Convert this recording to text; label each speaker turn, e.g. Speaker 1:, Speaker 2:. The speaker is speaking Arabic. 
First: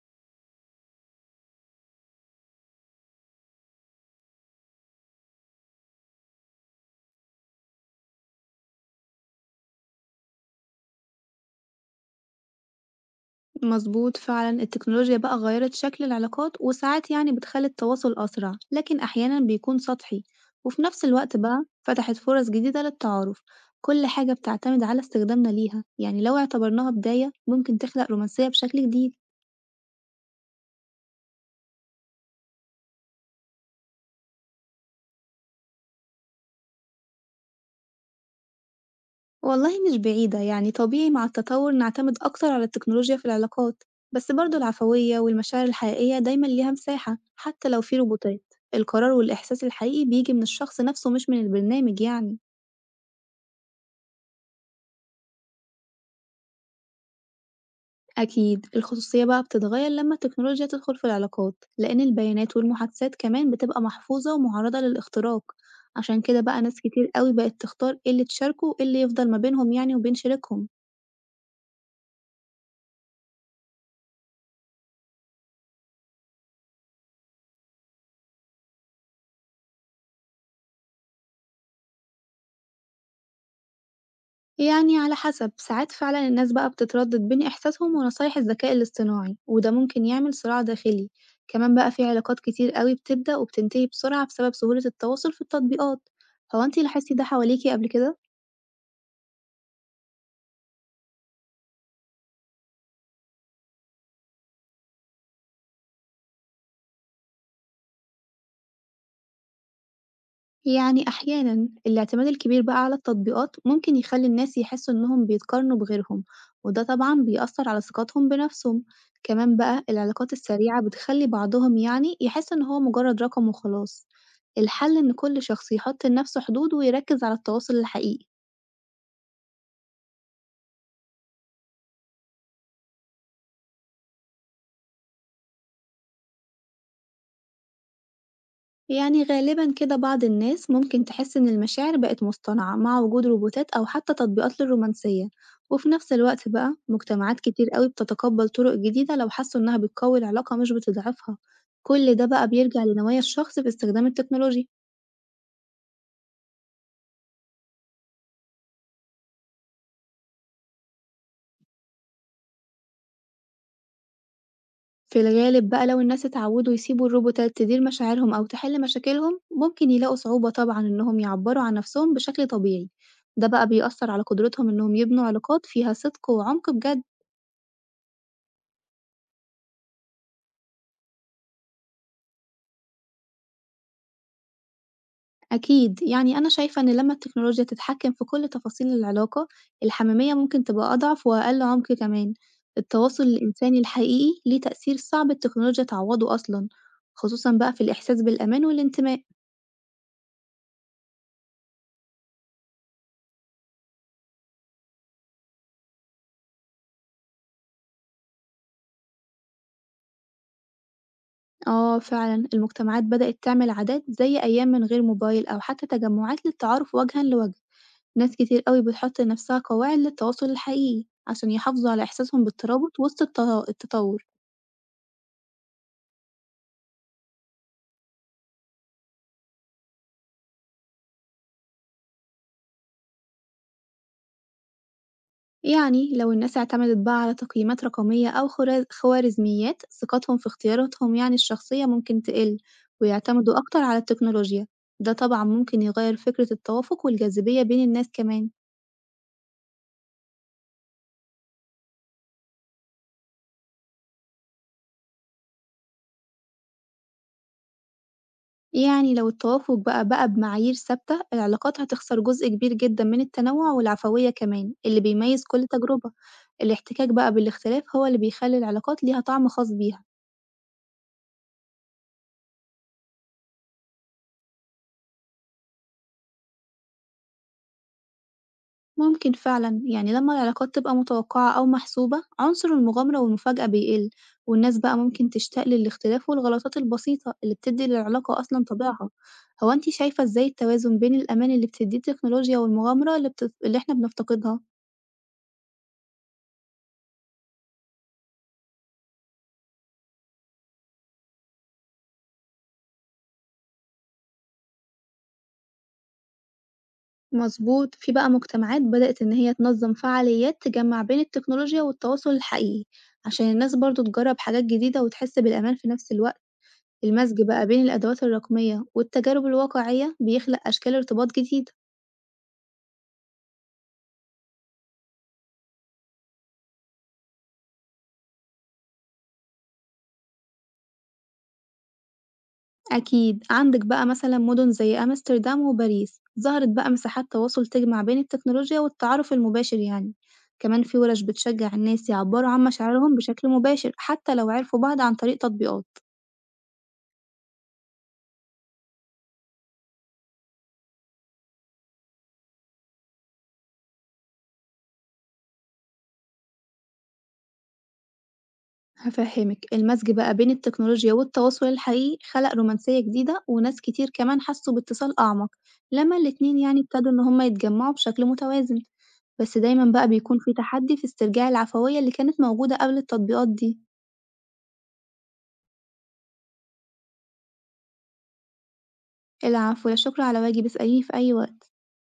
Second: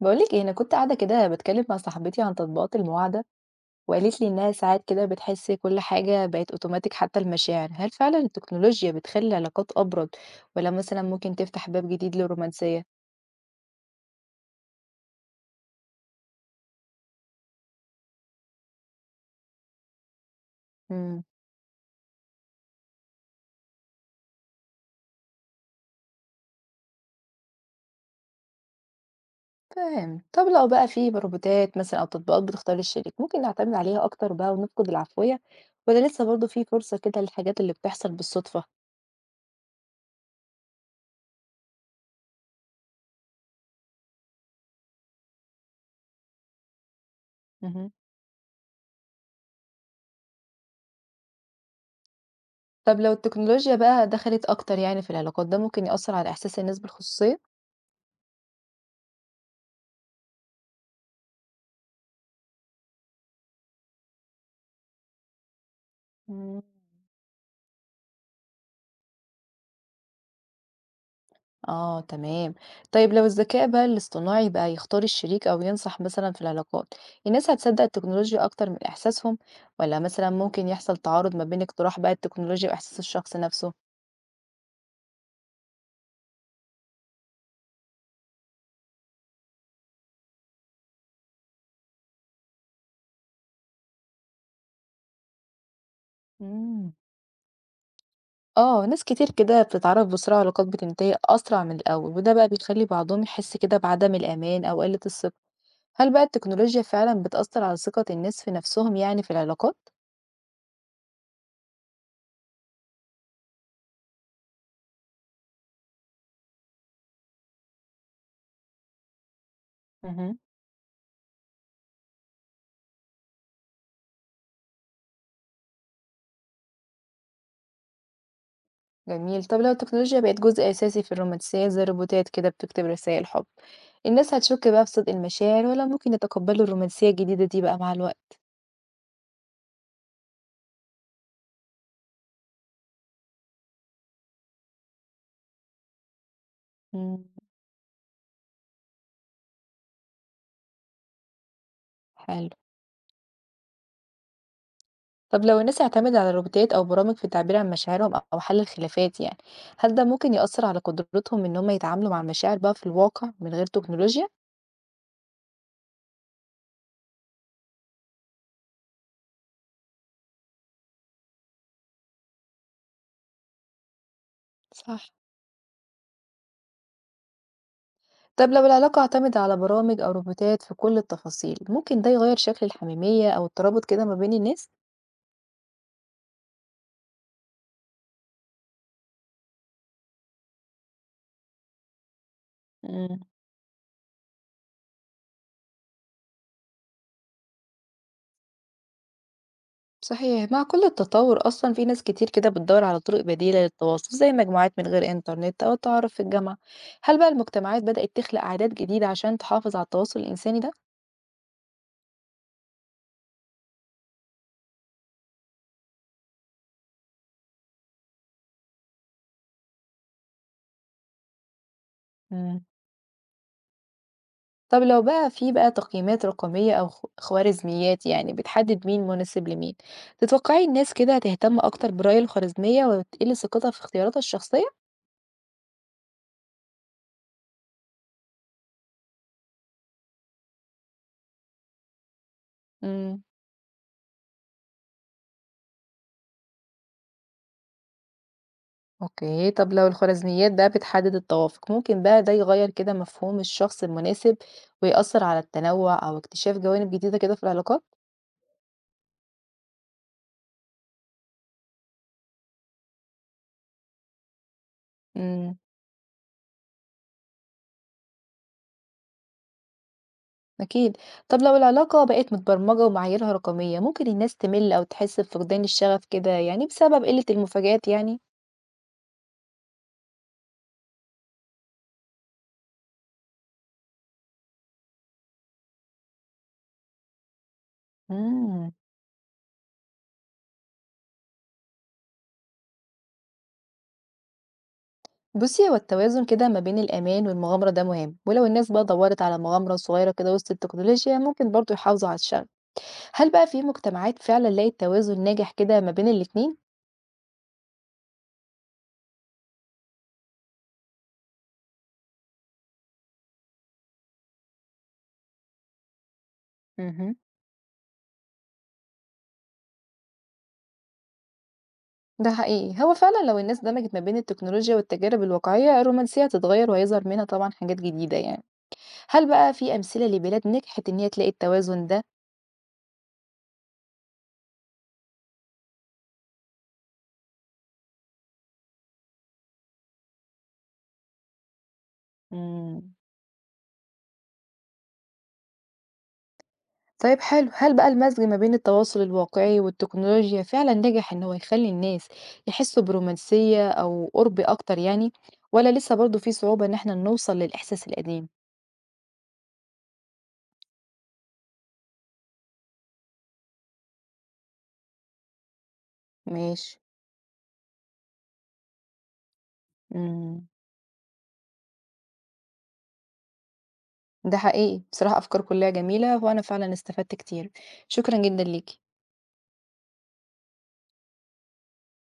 Speaker 1: بقولك ايه، انا كنت قاعده كده بتكلم مع صاحبتي عن تطبيقات المواعده، وقالت لي انها ساعات كده بتحس كل حاجه بقت اوتوماتيك حتى المشاعر. هل فعلا التكنولوجيا بتخلي العلاقات ابرد، ولا مثلا ممكن تفتح باب جديد للرومانسيه؟
Speaker 2: مظبوط فعلا، التكنولوجيا بقى غيرت شكل العلاقات وساعات يعني بتخلي التواصل أسرع، لكن أحيانا بيكون سطحي. وفي نفس
Speaker 1: امم.
Speaker 2: الوقت بقى فتحت فرص جديدة للتعارف. كل حاجة بتعتمد على استخدامنا ليها، يعني لو اعتبرناها بداية ممكن تخلق رومانسية بشكل جديد.
Speaker 1: فاهم. طب لو بقى في روبوتات مثلا او تطبيقات بتختار الشريك، ممكن نعتمد عليها اكتر بقى ونفقد العفويه، ولا لسه برضه في فرصه كده للحاجات اللي بتحصل بالصدفه؟
Speaker 2: والله مش بعيدة، يعني طبيعي مع التطور نعتمد أكتر على التكنولوجيا في العلاقات، بس برضه العفوية والمشاعر الحقيقية دايما ليها مساحة حتى لو
Speaker 1: امم.
Speaker 2: في روبوتات. القرار والإحساس الحقيقي بيجي من الشخص نفسه، مش من البرنامج يعني.
Speaker 1: طب لو التكنولوجيا بقى دخلت اكتر يعني في العلاقات، ده ممكن يأثر على احساس الناس بالخصوصيه؟
Speaker 2: أكيد الخصوصية بقى بتتغير لما التكنولوجيا تدخل في العلاقات، لأن البيانات والمحادثات كمان بتبقى محفوظة ومعرضة للاختراق. عشان كده
Speaker 1: مم.
Speaker 2: بقى ناس كتير قوي بقت تختار ايه اللي تشاركه وايه اللي يفضل ما بينهم يعني وبين شريكهم.
Speaker 1: آه تمام. طيب لو الذكاء بقى الاصطناعي بقى يختار الشريك أو ينصح مثلا في العلاقات، الناس هتصدق التكنولوجيا أكتر من إحساسهم، ولا مثلا ممكن يحصل تعارض ما بين اقتراح بقى التكنولوجيا وإحساس الشخص نفسه؟
Speaker 2: يعني على حسب، ساعات فعلا الناس بقى بتتردد بين إحساسهم ونصايح الذكاء الاصطناعي، وده ممكن يعمل صراع داخلي. كمان بقى في علاقات كتير قوي بتبدأ وبتنتهي بسرعة بسبب سهولة التواصل في التطبيقات. هو انتي
Speaker 1: مم.
Speaker 2: لاحظتي ده حواليكي قبل كده؟
Speaker 1: آه، ناس كتير كده بتتعرف بسرعة، علاقات بتنتهي أسرع من الأول، وده بقى بيخلي بعضهم يحس كده بعدم الأمان أو قلة الثقة. هل بقى التكنولوجيا فعلا بتأثر على ثقة الناس في نفسهم يعني في العلاقات؟
Speaker 2: يعني أحيانًا الاعتماد الكبير بقى على التطبيقات ممكن يخلي الناس يحسوا إنهم بيتقارنوا بغيرهم، وده طبعًا بيأثر على ثقتهم بنفسهم، كمان بقى العلاقات
Speaker 1: مهم.
Speaker 2: السريعة بتخلي بعضهم يعني يحس إن هو مجرد رقم وخلاص. الحل إن كل شخص يحط لنفسه حدود ويركز على التواصل الحقيقي.
Speaker 1: جميل، طب لو التكنولوجيا بقت جزء أساسي في الرومانسيات زي الروبوتات كده بتكتب رسائل حب، الناس هتشك بقى في صدق المشاعر، ولا ممكن يتقبلوا الرومانسية الجديدة دي بقى مع الوقت؟
Speaker 2: يعني غالبا كده بعض الناس ممكن تحس إن المشاعر بقت مصطنعة مع وجود روبوتات أو حتى تطبيقات للرومانسية، وفي نفس الوقت بقى
Speaker 1: امم.
Speaker 2: مجتمعات كتير قوي بتتقبل طرق جديدة لو حسوا إنها بتقوي العلاقة مش بتضعفها. كل ده بقى
Speaker 1: حلو،
Speaker 2: بيرجع لنوايا الشخص في استخدام التكنولوجيا.
Speaker 1: طب لو الناس اعتمدت على الروبوتات أو برامج في التعبير عن مشاعرهم أو حل الخلافات يعني، هل ده ممكن يأثر على قدرتهم إن هم يتعاملوا مع المشاعر بقى في الواقع من غير تكنولوجيا؟
Speaker 2: في الغالب بقى لو الناس اتعودوا يسيبوا الروبوتات تدير مشاعرهم أو تحل مشاكلهم، ممكن يلاقوا صعوبة طبعا إنهم يعبروا عن نفسهم بشكل طبيعي. ده بقى بيأثر على قدرتهم إنهم
Speaker 1: صح.
Speaker 2: يبنوا علاقات فيها صدق وعمق بجد.
Speaker 1: طب لو العلاقة اعتمد على برامج أو روبوتات في كل التفاصيل، ممكن ده يغير شكل الحميمية أو الترابط كده ما بين الناس؟
Speaker 2: أكيد، يعني أنا شايفة إن لمّا التكنولوجيا تتحكم في كل تفاصيل العلاقة، الحميمية ممكن تبقى أضعف وأقل عمق كمان، التواصل الإنساني الحقيقي ليه تأثير صعب التكنولوجيا تعوّضه أصلًا، خصوصًا بقى في الإحساس بالأمان والانتماء.
Speaker 1: صحيح، مع كل التطور أصلًا في ناس كتير كده بتدوّر على طرق بديلة للتواصل، زي مجموعات من غير إنترنت أو التعارف في الجامعة. هل بقى المجتمعات بدأت تخلق عادات جديدة عشان تحافظ على التواصل الإنساني ده؟
Speaker 2: آه فعلًا، المجتمعات بدأت تعمل عادات زي أيام من غير موبايل أو حتى تجمعات للتعارف وجهًا لوجه، ناس كتير أوي بتحط لنفسها قواعد للتواصل الحقيقي عشان يحافظوا على إحساسهم
Speaker 1: امم.
Speaker 2: بالترابط وسط التطور.
Speaker 1: طب لو بقى في تقييمات رقمية أو خوارزميات يعني بتحدد مين مناسب لمين، تتوقعي الناس كده هتهتم أكتر بالرأي الخوارزمية وتقل ثقتها في اختياراتها الشخصية؟
Speaker 2: يعني لو الناس اعتمدت بقى على تقييمات رقمية أو خوارزميات، ثقتهم في اختياراتهم يعني الشخصية ممكن تقل،
Speaker 1: امم.
Speaker 2: ويعتمدوا أكتر على التكنولوجيا. ده طبعا ممكن يغير فكرة التوافق والجاذبية بين الناس كمان.
Speaker 1: أوكي، طب لو الخوارزميات بقى بتحدد التوافق، ممكن بقى ده يغيّر كده مفهوم الشخص المناسب ويأثّر على التنوّع أو اكتشاف جوانب جديدة كده في العلاقات؟
Speaker 2: يعني لو التوافق بقى بمعايير ثابتة، العلاقات هتخسر جزء كبير جدا من التنوع والعفوية كمان اللي بيميز
Speaker 1: إمم.
Speaker 2: كل تجربة. الاحتكاك بقى بالاختلاف هو اللي بيخلي العلاقات ليها طعم خاص بيها.
Speaker 1: أكيد. طب لو العلاقة بقت متبرمجة ومعاييرها رقمية، ممكن الناس تمِل أو تحس بفقدان الشغف كده يعني بسبب قِلّة المفاجآت يعني؟
Speaker 2: ممكن فعلًا، يعني لما العلاقات تبقى متوقعة أو محسوبة، عنصر المغامرة والمفاجأة بيقل، والناس بقى ممكن تشتاق للاختلاف والغلطات البسيطة اللي بتدي للعلاقة أصلًا
Speaker 1: إمم.
Speaker 2: طابعها. هو أنتِ شايفة إزاي التوازن بين الأمان اللي بتديه التكنولوجيا والمغامرة اللي إحنا بنفتقدها؟
Speaker 1: بُصّي، هو التوازن كده ما بين الأمان والمغامرة ده مهم، ولو الناس بقى دوّرت على مغامرة صغيرة كده وسط التكنولوجيا، ممكن برضه يحافظوا على الشغف. هل بقى في مجتمعات فعلًا لقِت توازن ناجح كده ما بين الاتنين؟
Speaker 2: مظبوط، في بقى مجتمعات بدأت إن هي تنظم فعاليات تجمع بين التكنولوجيا والتواصل الحقيقي، عشان الناس برضه تجرب حاجات جديدة وتحس بالأمان في نفس الوقت.
Speaker 1: اهم.
Speaker 2: المزج بقى بين الأدوات الرقمية والتجارب الواقعية بيخلق أشكال ارتباط جديدة.
Speaker 1: ده حقيقي، هو فعلا لو الناس دمجت ما بين التكنولوجيا والتجارب الواقعية، الرومانسية هتتغير وهيظهر منها طبعا حاجات جديدة يعني. هل بقى في أمثلة لبلاد نجحت إن هي تلاقي التوازن ده؟
Speaker 2: أكيد عندك بقى مثلا مدن زي أمستردام وباريس، ظهرت بقى مساحات تواصل تجمع بين التكنولوجيا والتعارف المباشر يعني، كمان في ورش بتشجع الناس يعبروا عن
Speaker 1: مم.
Speaker 2: مشاعرهم بشكل مباشر حتى لو عرفوا بعض عن طريق تطبيقات.
Speaker 1: طيب حلو، هل بقى المزج ما بين التواصل الواقعي والتكنولوجيا فعلا نجح إن هو يخلي الناس يحسوا برومانسية أو قرب أكتر يعني، ولا لسه برضو في صعوبة إن احنا نوصل للإحساس القديم؟
Speaker 2: هفهمك، المزج بقى بين التكنولوجيا والتواصل الحقيقي خلق رومانسية جديدة، وناس كتير كمان حسوا باتصال أعمق لما الاتنين
Speaker 1: ماشي.
Speaker 2: يعني ابتدوا إن هما يتجمعوا بشكل متوازن. بس دايما بقى بيكون
Speaker 1: مم.
Speaker 2: في تحدي في استرجاع العفوية اللي كانت موجودة قبل التطبيقات دي.
Speaker 1: ده حقيقي، بصراحة أفكار كلها جميلة وأنا فعلا استفدت كتير. شكرا جدا ليكي.
Speaker 2: العفو، لا شكر على واجب، اسأليني في أي وقت.